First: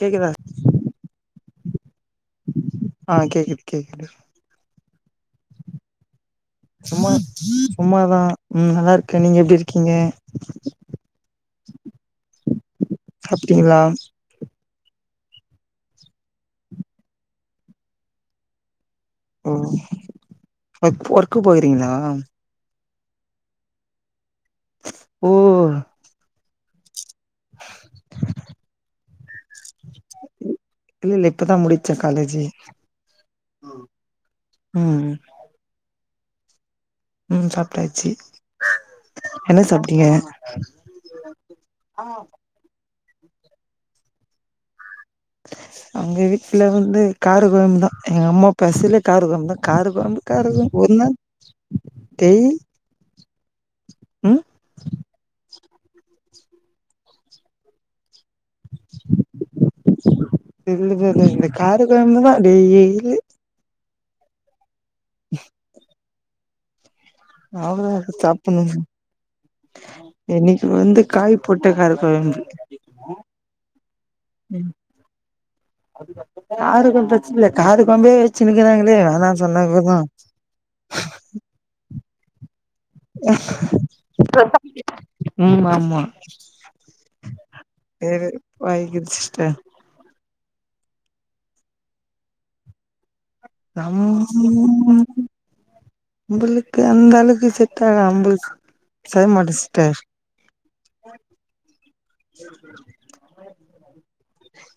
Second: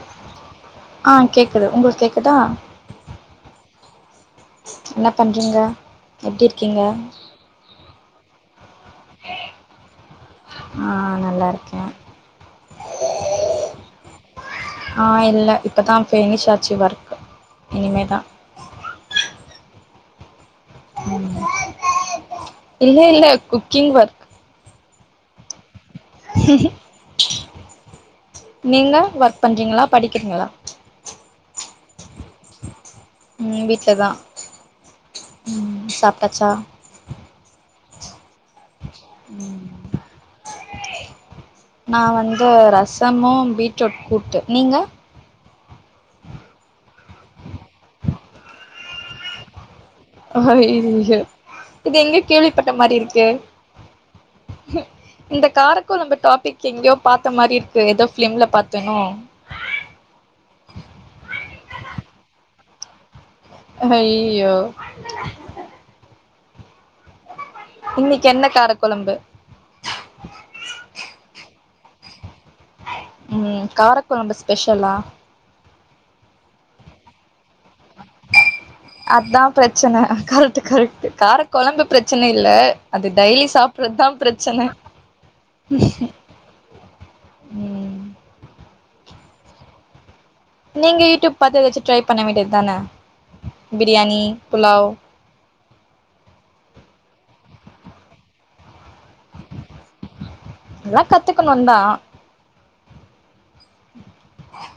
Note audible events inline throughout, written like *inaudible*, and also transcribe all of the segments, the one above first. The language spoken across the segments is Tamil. கேக்குதா ஆ கேக்குது உங்களுக்கு கேக்குதா ஆ கேக்குது கேக்குது என்னப் பண்றீங்க எப்டி இருக்கீங்க சும்மா சும்மாதா ம் நல்லா இருக் க நீங்க எப்டி இருக்கீங்க ஆ நல்லா இருக்கே சாப்டிங்களா ஆ இல்ல இப்பதா ஃபினிஷ் ஆச்சு ஒர்க்கு இனிமேதா ஓ ஒர்க் ஒர்க்கு போயிறீங்களா இல்ல இல்ல குக்கிங் ஒர்க் ஓ உம் ஹ்ம் ஒர்க் பண்றீங்களா படிக்கிறீங்களா *inaudible* இல்ல இல்ல இப்பதா முடிச்ச காலேஜு ம் வீட்லதா உம் ம் சாப்ட்டாச்சா ம் சாப்ட்டாச்சு என்ன சாப்ட்டீங்க நா வந்து ரசமு பீட்ரூட் கூட்டு நீங்க எங்க வீட்ல வந்து கார கொழம்பு தா எங்க அம்மா பசிலே கார கொழம்பு கார கொழம்பு ஒரு நாள் ஐய்யோ இது எங்கயோ டெய் கேள்விப்பட்ட மாரி இருக்கு ம் இந்த காரக்கொழம்பு டாப்பிக் எங்கேயோ பாத்த மாரி இருக்கே எதோ ஃபிலிம்ல பாத்தேனோ இல்ல *unintelligible* இல்ல இந்த காரக் கொழம்புதா டெய்லி ஐய்யிய்யோ அவ்ளோதா அது இன்னைக்கு என்ன சாப்புட்ணு காரக்குழம்பு இன்னைக்கு வந்து காய் போட்டக் காரக்கொழம்பு ம் காரக்கொழம்பு ஸ்பெஷலா காரக்கொழம்பு பிரச்சினல்ல காரக்கொழம்பே வச்சின்னுக்குறாங்க அதா பிரச்சன கரெக்ட்டு கரெட்டு காரக்கொழம்பு பிரச்சன இல்ல அது டெய்லி சாப்புறதுதா பிரச்சன ம் வேற வாய்க்கு சிஸ்டர் நீங்க யூடியூப் பாத்து எதாச்சு ட்ரை பண்ண வேண்டியது தான நம் பிரியாணி புலாவ் நம்பளுக்கு அந்தளவுக்கு செட்டா அம்பல்ஸ் சேம் அடிஸ்ட்ட எல்லா கத்துக்கணுந்தா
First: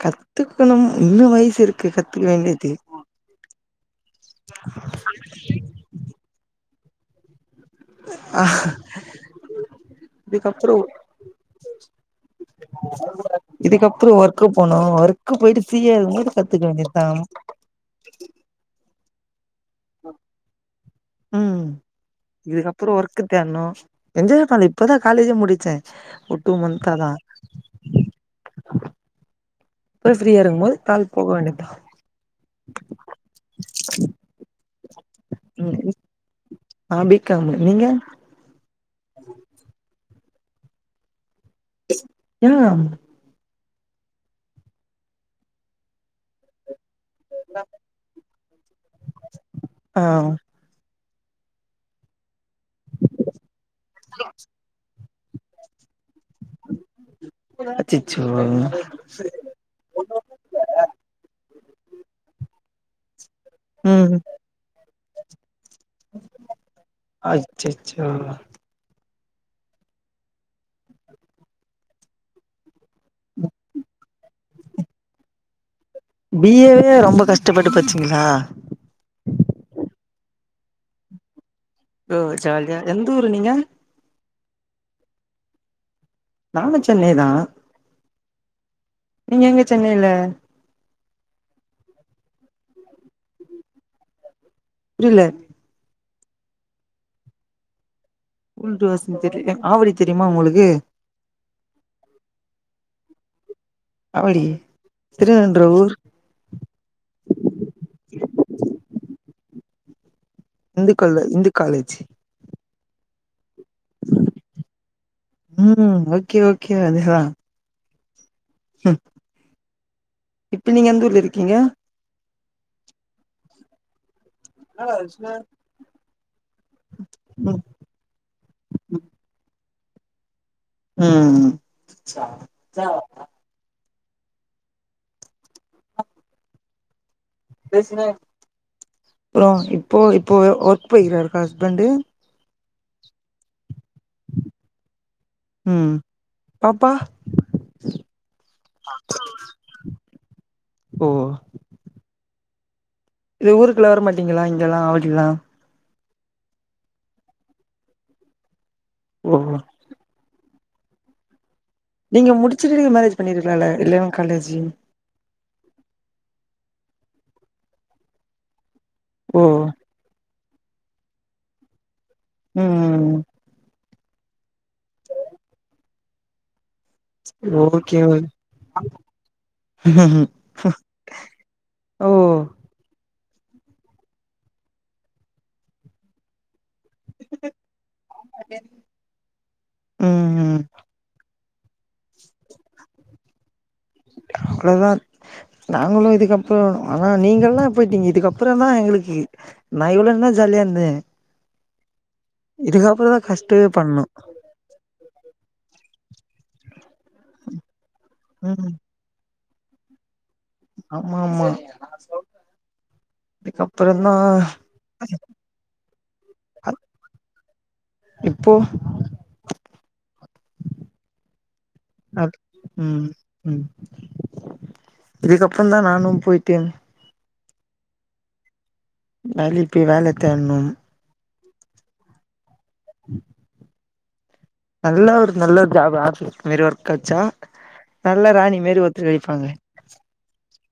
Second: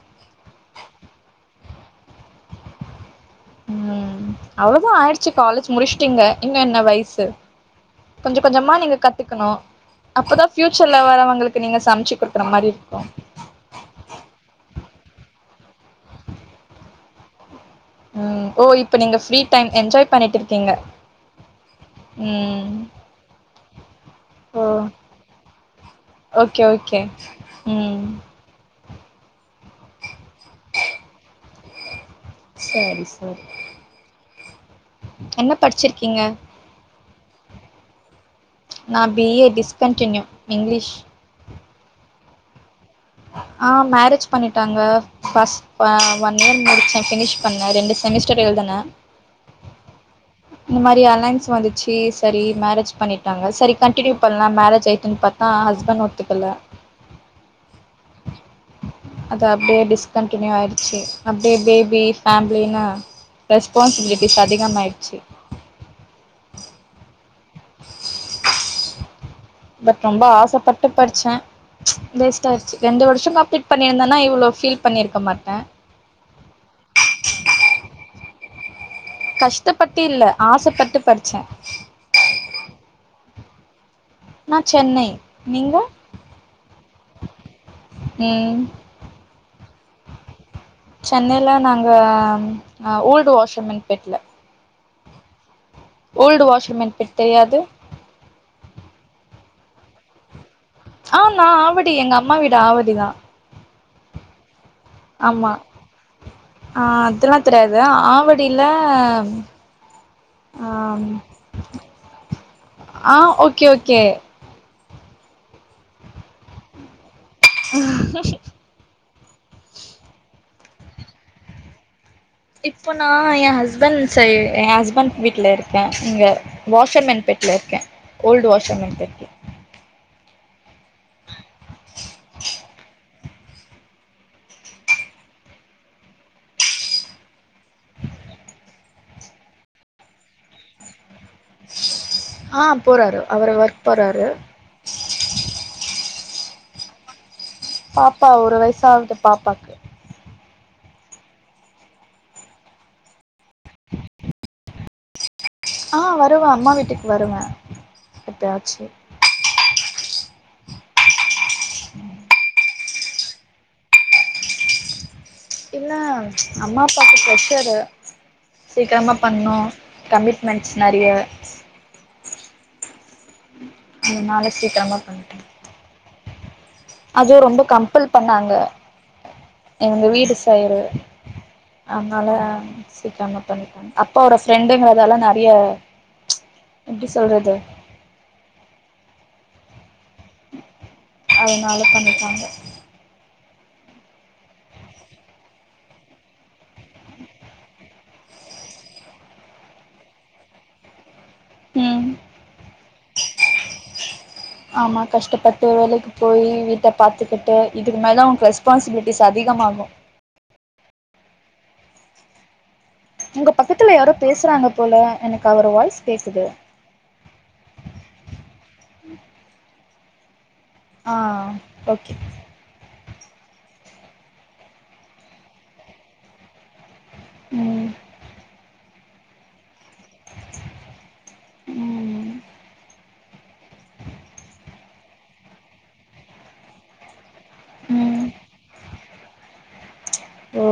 கத்துக் கணும் இன்னு வயசு இருக்கு கத்துக்க வேண்டிது ம் அவ்வளோதா ஆயிடுச்சி காலேஜ் முடிஸ்ட்டீங்க இன்னு என்ன வயிசு கொஞ்சோ ஆ கொஞ்சோமா நீங்க கத்துக்கணு அப்பதா இதுக்கப்புறோ ஃபியூச்சர்ல வரவங்களுக்கு நீங்க சமச்சி குடுக்குற மாரி இருக்கு இதுக்கப்புறோ ஒர்க்கு போனு ஒர்க்கு போயிட்டு ஃப்ரீயா இருக்கும் போது கத்துக்க வேண்டியதா ம் ஓ இப்ப நீங்க ஃப்ரீ டைம் என்ஜாய் பண்ணிட்டு இருக்கீங்க ம் ம் இதுக்கப்புறோ ஒர்க்கு தேட்ணு என்ஜாய் பண்ல ஓ இப்பதா காலேஜே முடிச்ச ஓகே ஓகே ம் அப்ற ஃப்ரீயா இருக்கும்போது கால் போக வேண்டியதா சரி சரி என்ன ம் படிச்சிருக்கீங்க நா பிக்காமு நீங்க நா பி ஏ டிஸ்கன்டினியூ இங்கிலீஷ் ஏ ஆ மேரேஜ் பண்ணிட்டாங்க ஃபஸ்ட் ஆ ஒன் இயர் முடிச்ச ஃபினிஷ் பண்ண ரெண்டு செமஸ்டர் எழுதுன ஆ இந்த மாரி அலைன்ஸ் வந்துச்சு சரி மேரேஜ் பண்ணிட் டாங்க சரி கண்டினியூ பண்லா மேரேஜ் ஆயிட்டுன்னு பாத்தா ஹஸ்பண்ட் ஒத்துக்கல அச்சச்சோ அது அப்டியே டிஸ்கண்டினியூ ஆயிடுச்சு அப்டியே பேபி ஃபேமிலினு ம் ரெஸ்பான்சிபிலிட்டிஸ் அதிகமாயிடுச்சு அச்சச்சோ பட் ரொம்ப ஆசைப்பட்டு படிச்சே வேஸ்ட் ஆயிருச்சு ரெண்டு வருஷம் நா ஃபீட் பண்ணியிருந்தனா இவ்ளோ ஃபீல் பண்ணியிருக்க மாட்டே பி ஏ வே ரொம்ப கஷ்டப்பட்டு படிச்சீங்களா கஷ்டப்பட்டு இல்ல ஆசைப்பட்டு படிச்சே ஓ ஜால்லியா எந்த ஊரு நீங்க நா சென்னை நீங்க நானும் சென்னை தா ம் நீங்க எங்க சென்னைல சென்னையில நாங்க ஓல்டு வாஷர்மென் பெட்ல புரில ஓல்டு வாஷர்மன் பெட் தெரியாது ம்ட்டு யோசிச்சிட் இருக்கே ஆவடி தெரியுமா உங்களுக்கு ஆநா ஆவடி எங்க அம்மா வீடு ஆவடிதா ஆவடி ஆமா திருவன்ற ஊர் அதெல்லா தெரியாது ஆவடில ஆ இந்து ஆமா கால இந்து காலேஜ் ஆ ஓகே ஓகே ம் ஓகே ஓகே அதுதா ம் *unintelligible* இப்ப நீங்க எந்த ஊர்ல இருக்கீங்க இப்போ நா எ ஹஸ்பண்ட் ச எ ஹஸ்பண்ட் வீட்ல இருக்கே இங்க வாஷர்மேன் பெட்ல ம் இருக்கே ஓல்டு வாஷர்மேன் பெட் ம் பேசினே அப்றம் இப்போ இப்போ ஒர்க் போயிருக் காறா ஹஸ்பண்ட்டு ஆ போறாரு அவரு ஒர்க் போறாரு ம் பாப்பா பாப்பா ஒரு வயசாவ்து பாப்பாக்கு ஓ இது ஊருக்குலா வர மாட்டங்களா இங்கெல்லா ஆவடில்லா ஆ வருவே அம்மா வீட்டுக்கு வருவே எப்பயாச்சு ஓ நீங்க முடிச்சிட்டு மேரேஜ் பண்ணிருக்கலால *unintelligible* காலேஜ் இல்ல அம்மா அப்பாக்கு ப்ரெஷரு சீக்கிரமா ஓ பண்ணணு கமிட்மெண்ட்ஸ் நெறைய ம் அதனால சீக்கிரமாக பண்ட்டே அது ரொம்ப ஓகே கம்பள் ஓ பண்ணாங்க எங்க வீட்டு சயடு ஓ அதனால பேசிட்டாங்க பண்ணிட்டாங்க அப்பா ஓட ஃப்ரெண்டுங்கறதால நெறைய எப்டி சொல்றது அதே ம் அதனால பண்ணிட்டாங்க அவ்ளதா நாங்களும் இதுக்கப்புறோ ஆனா நீங்கல்லா போய்ட்டீங்க இதுக்கப்புற தா எங்களுக்கு நா இவ்ளோ நாள் ஜாலியாருந்தே ம் இதுக்கப்புற தா கஷ்டேவே பண்ணும் ஆமா கஷ்டப்பட்டு வேலைக்கு போயி வீட்ட பாத்துக்கிட்டு இதுக்கு மேல தா உனக்கு ம் ரெஸ்பான்சிபிலிட் டிஸ் அதிகமாகு ஆமா ஆமா உங்க பக்கத்துல யாரோ இதுக்கப்றோந்தா பேசுறாங்க போல எனக்கு அவர் வாய்ஸ் கேக்குது இப்போ ஆ ஓகே அப் ம் ம் இதுக்கப்பறந்தா நானும் போயிட்டு ம் நலுப்பி வேல தேட்ணும் ம் ம் உம் நல்ல ஒரு நல்ல ஒரு ஜாப் ஆஃபீஸ் மாரி ஒர்க் கெச்சா ம் நல்ல ராணி மாரி ஒருத்த கெடைப்பாங்க ஓ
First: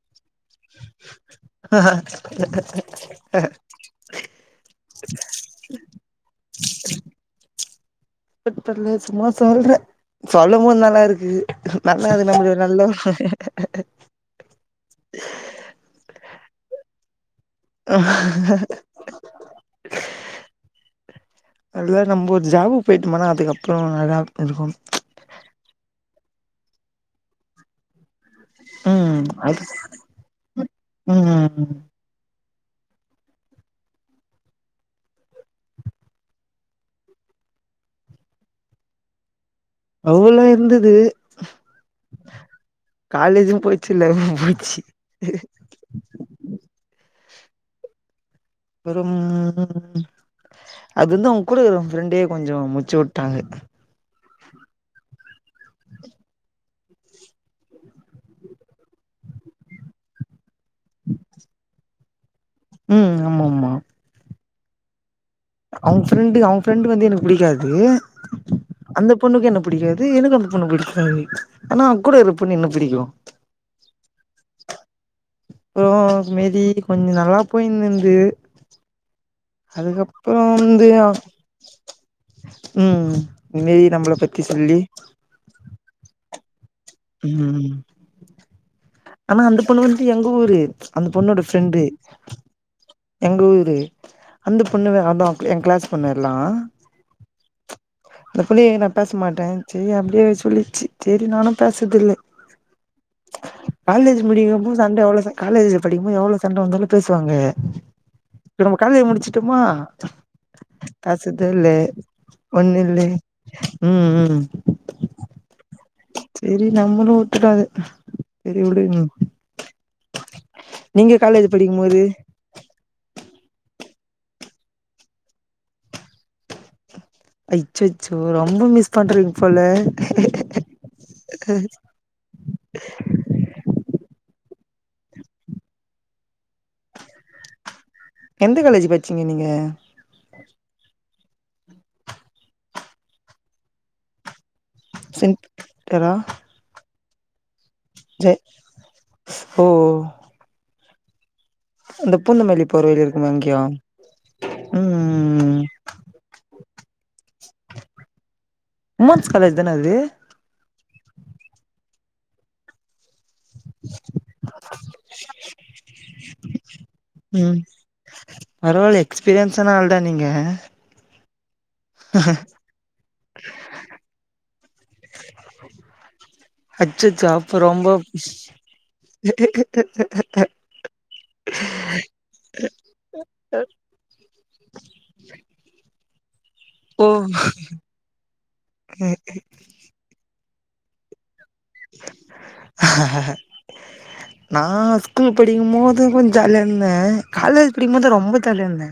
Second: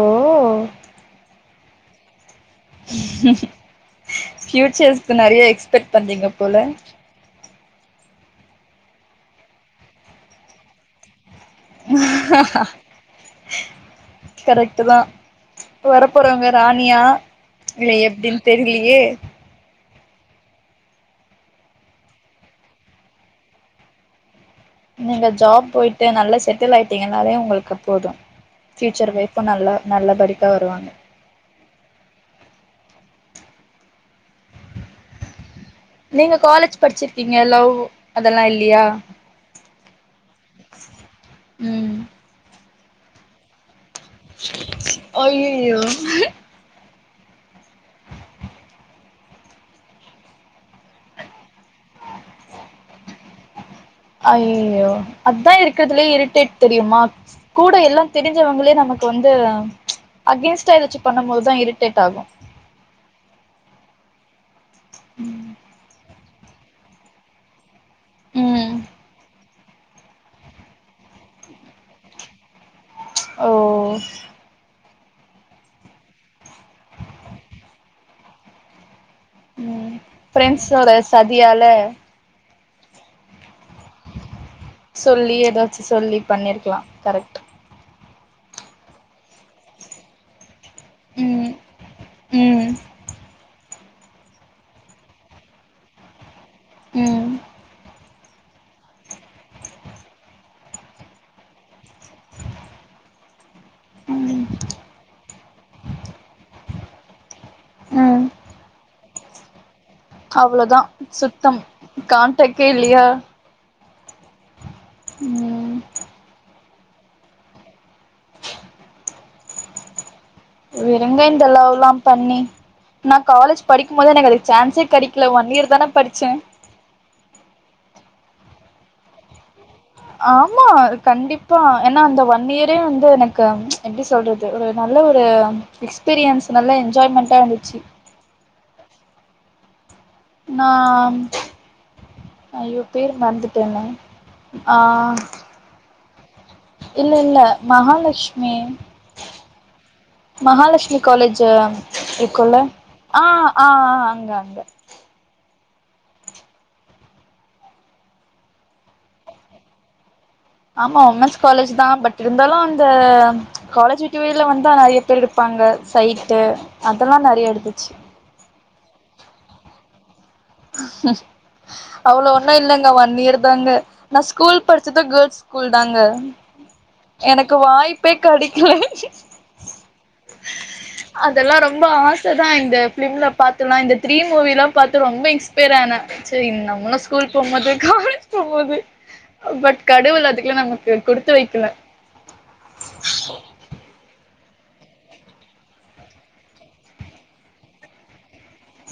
ஆஹ ஃபியூச்சர்ஸக்கு நெறய எக்ஸ்பெக்ட் பண்றீங்க போல பெக்ட் பண்ல சும்மா சொல்றே சொல்லவு நல்லா இருக்கு நல்ல அது நம்மளை ஒரு நல்ல கரெக்ட் தா வரப்போறவங்க ராணியா இல்ல எப்டின்னு தெரியலையே அதுலா நம்போ ஒரு ஜாபுக்கு போயிட்டோம்னா அதுக்கப்புறம் நல்லா இருக்கும் நீங்க ஜாப் போயிட்டு நல்லா செட்டில் ஆய்டீங்கனாலே உங்களுக்கு போதும் பியூச்சர் ஒய்ஃப்பும் அது நல்லா நல்ல படிக்கா வருவாங்க ம் ம் நீங்க காலேஜ் படிச்சிருக்கீங்க லவ் அதெல்லா இல்லயா லவ் எல்லாம் இருந்தது ம் காலேஜும் போய் ச்சுல்ல போச்சு அய்யோ ஒரு ம் அது வந்து அவுங்க கூட இருக்குற ஃப்ரெண்டே கொஞ்சோ முடிச்சு வுட்டாங்க அய்யயோ அதா இருக்கிறதுலயே இரிடேட் தெரியுமா கூட எல்லா தெரிஞ்சவங்களே நமக்கு வந்து அகேன்ஸ்டா ஏதாச்சு பண்ணம் போதுதா இரிடேட் ஆகு ம் ஆமா ஆமா அவுங்க ஃப்ரெண்டு அவுங்க ஃப்ரெண்டு் வந்து எனக்கு புடிக்காது ம் அந்த பொண்ணுக்கு என்ன புடிக்காது எனக்கு அந்த பொண்ண புடிக்காது ஆனா அவ கூட இருக்குற பொண்ண என்ன புடிக்கு ஓ றோ மேரி கொஞ்சோ நல்லா போய்னுந்துது ம் அதுக்கப்புற வந்து ஃப்ரெண்ட்ஸோட சதியால ம் மேரி நம்மள பத்தி சொல்லி சொல்லி ஏதாச்சு சொல்லி பண்ணிருக்கலா கரெக்ட் ம் ஆனா அந்த பொண்ணு வந்துடு எங்க ஊரு அந்த பொண்ணோட ம் ஃப்ரெண்டு ம் எங்க ஊரு அந்த பொண்ணு வெ அதா என் கிளாஸ் பொண்ணு எல்லா ம் இந்த புள்ளயே நா பேச மாட்டேன்சி அப்டியே சொல்லிச்சி சேரி நானு பேசர்தில்ல காலேஜி ம் படிக்குபோ சண்ட எவ்ளோ ச காலேஜில படிக்கும்போது எவ்ளோ சண்ட வந்தாலு பேசுவாங்க ம் இப்ப நம்ம காலேஜி முடிச்சிட்டோமா அவ்ளோதா சுத்தம் காண்டக்டே ஒண்ணு இல்லையா இல்ல ம் ம் ம் சேரி நம்மளு உட்டுட்டோ அது சேரி உடுங்கோ இதுல எங்க இந்த காலேஜ் படிக்கும் லவ்லா போது பண்ணி நா காலேஜ் படிக்கும் போத நா காலேஜ் படிக்கும் போதே எனக்கு அதுக் சான்ஸே கெடைக்கல ஒன் இயர் தானே படிச்சே அச்சச்சோ ரொம்ப மிஸ் பண்றீங்க போல ஆமா கண்டிப்பா ஏன்னா அந்த ஒன் இயரே வந்து எனக்கு எப்டி சொல்றது ஒரு நல்ல ஒரு எக்ஸ்பீரியன்ஸ் நல்ல என்ஜாய்மெண்ட்டா இருந்துச்சு எந்த காலேஜ் பட்சிங்க நீங்க நா ஐயோ பேர் மறந்துட்டேனே ஆ கெதா இல்ல இல்ல மஹாலஷ்மி ஓ மஹாலஷ்மி காலேஜி அந்த இருக்குள்ள பூந்தமல்லி போற வழில ஆ இருக்குமே அங்கயா ஆ ஆ அங்க அங்க ம் ம் உமன்ஸ் காலேஜ் தானே அது ஆமா உமன்ஸ் காலேஜ் தா பட் இருந்தாலு அந்த காலேஜ் விட்டு வெளிய வந்தா நெறைய பேர் இருப்பாங்க சைட்டு அதெல்லா நெறைய இருத்துச்சு பரவால்லியே எக்ஸ்பீரியன்ஸான ஆள்தா நீங்க ஹ்ம் அவ்ளோ ஒன்னு இல்லங்க ஒன் இயர் தாங்க நா ஸ்கூல் படிச்சது கேர்ள்ஸ் ஸ்கூல் தாங்க அச்சச்சா எனக்கு அப்போ ரொம்ப வாய்ப்பே கெடைக்கல அதெல்லா ரொம்ப ஆச தா இந்த பிலிம்ல பாத்துலா இந்த த்ரீ மூவில்லாம் பாத்து ரொம்ப இன்ஸ்பைர் ஆன செரி நம்மளு ஓ ஸ்கூல் போம்போது காலேஜ் போம்போது பட் கடவுள் அதுக்குலா நமக்கு குடுத்து வைக்கல ஹ ஹஹ நா ஸ்கூல் படிக்கும்போது கொஞ்சோ ஜாலியா இருந்த காலேஜ் படிக்கும்போது ரொம்ப ஜாலியா இருந்த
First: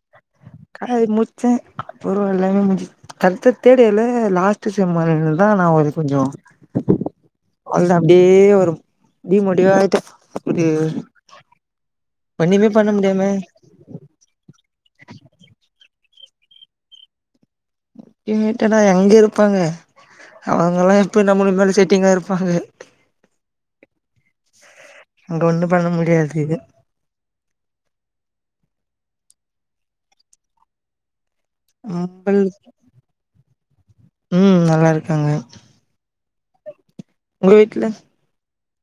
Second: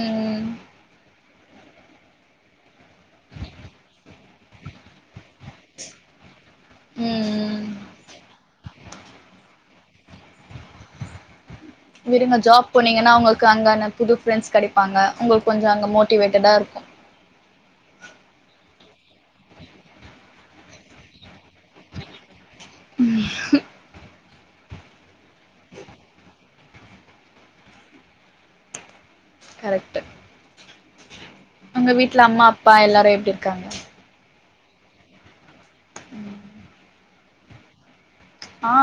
ம் காலேஜ் முச்சே அப்புறோ எல்லாமே முஞ்சி அடுத்த தேரட் இயர்ல லாஸ்ட் செம்ம வேற இருந்தது அப்பதா நா ஒரு கொஞ்சோ ம் ம் அவுள் தா அப்டியே ஒரு டி மோட்டிவா ஆயிட்டே இது விடுங்க ஜாப் போனீங்கன்னா உங்களுக்கு அங்கன புது ஃப்ரெண்ட்ஸ் கெடைப்பாங்க உங்களுக்கு கொஞ்சோ அங்கே மோட்டிவேட்டடா இருக்கு இனிமேட்டு எல்லா எங்க இருப்பாங்க அவுங்கல்லா எப்போ நம்மளுக்கு மேல செட்டிங்கா இருப்பாங்க உம் அங்கே ஒன்னு பண்ண முடியாது இது கரெக்ட்டு உங்க வீட்ல நம்பள் அம்மா அப்பா எல்லாரு எப்டி இருக்காங்க ம் நல்லா இருக்காங்க ம் உங்க வீட்ல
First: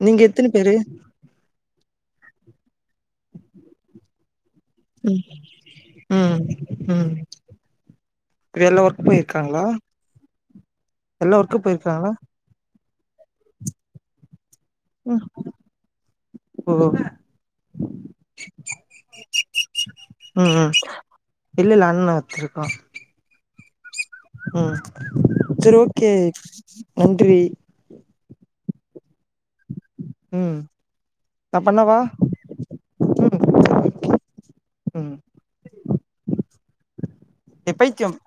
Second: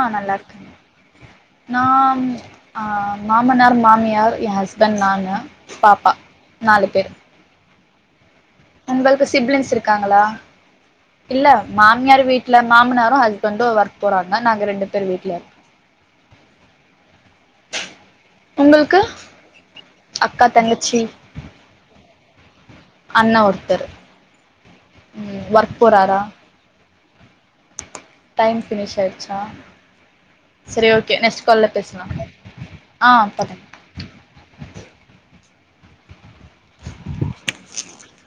நீங்க எத்தன பேரு நா அ மாமனார் மாமியார் எ கஸ் பெண்ட் ம் நானு பாப்பா ம் நாலு பேர் ம் எல்லா ஒர்க் உங்களுக்கு போயிருக்காங்களா சிப்லிங்ஸ் இருக்காங்களா எல்லா இல்ல ஒர்க்கு போயிருக்காங்களா மாமியார் வீ ட்ல மாமனாரு ஹஸ்பண்டு ஒர்க் போறாங்க நாங்க ரெண்டு பேர் வீட்ல இருக்கோ ஓ உங்களுக்கு அக்கா ம்ம் தங்கச்சி இல்லல்ல அண்ண வச்சுருக்கா அண்ணா ஒருத்தர் ம் சரி ஓகே போறாரா நன்றி டைம் பினிஷ் ஆய்ருச்சா ம் சரி ஓகே நெக்ஸ்ட் நா கால்ல பண்ணவா பேசலாம் ஆ பண்ணுங்க உம் எ பைத்தியம்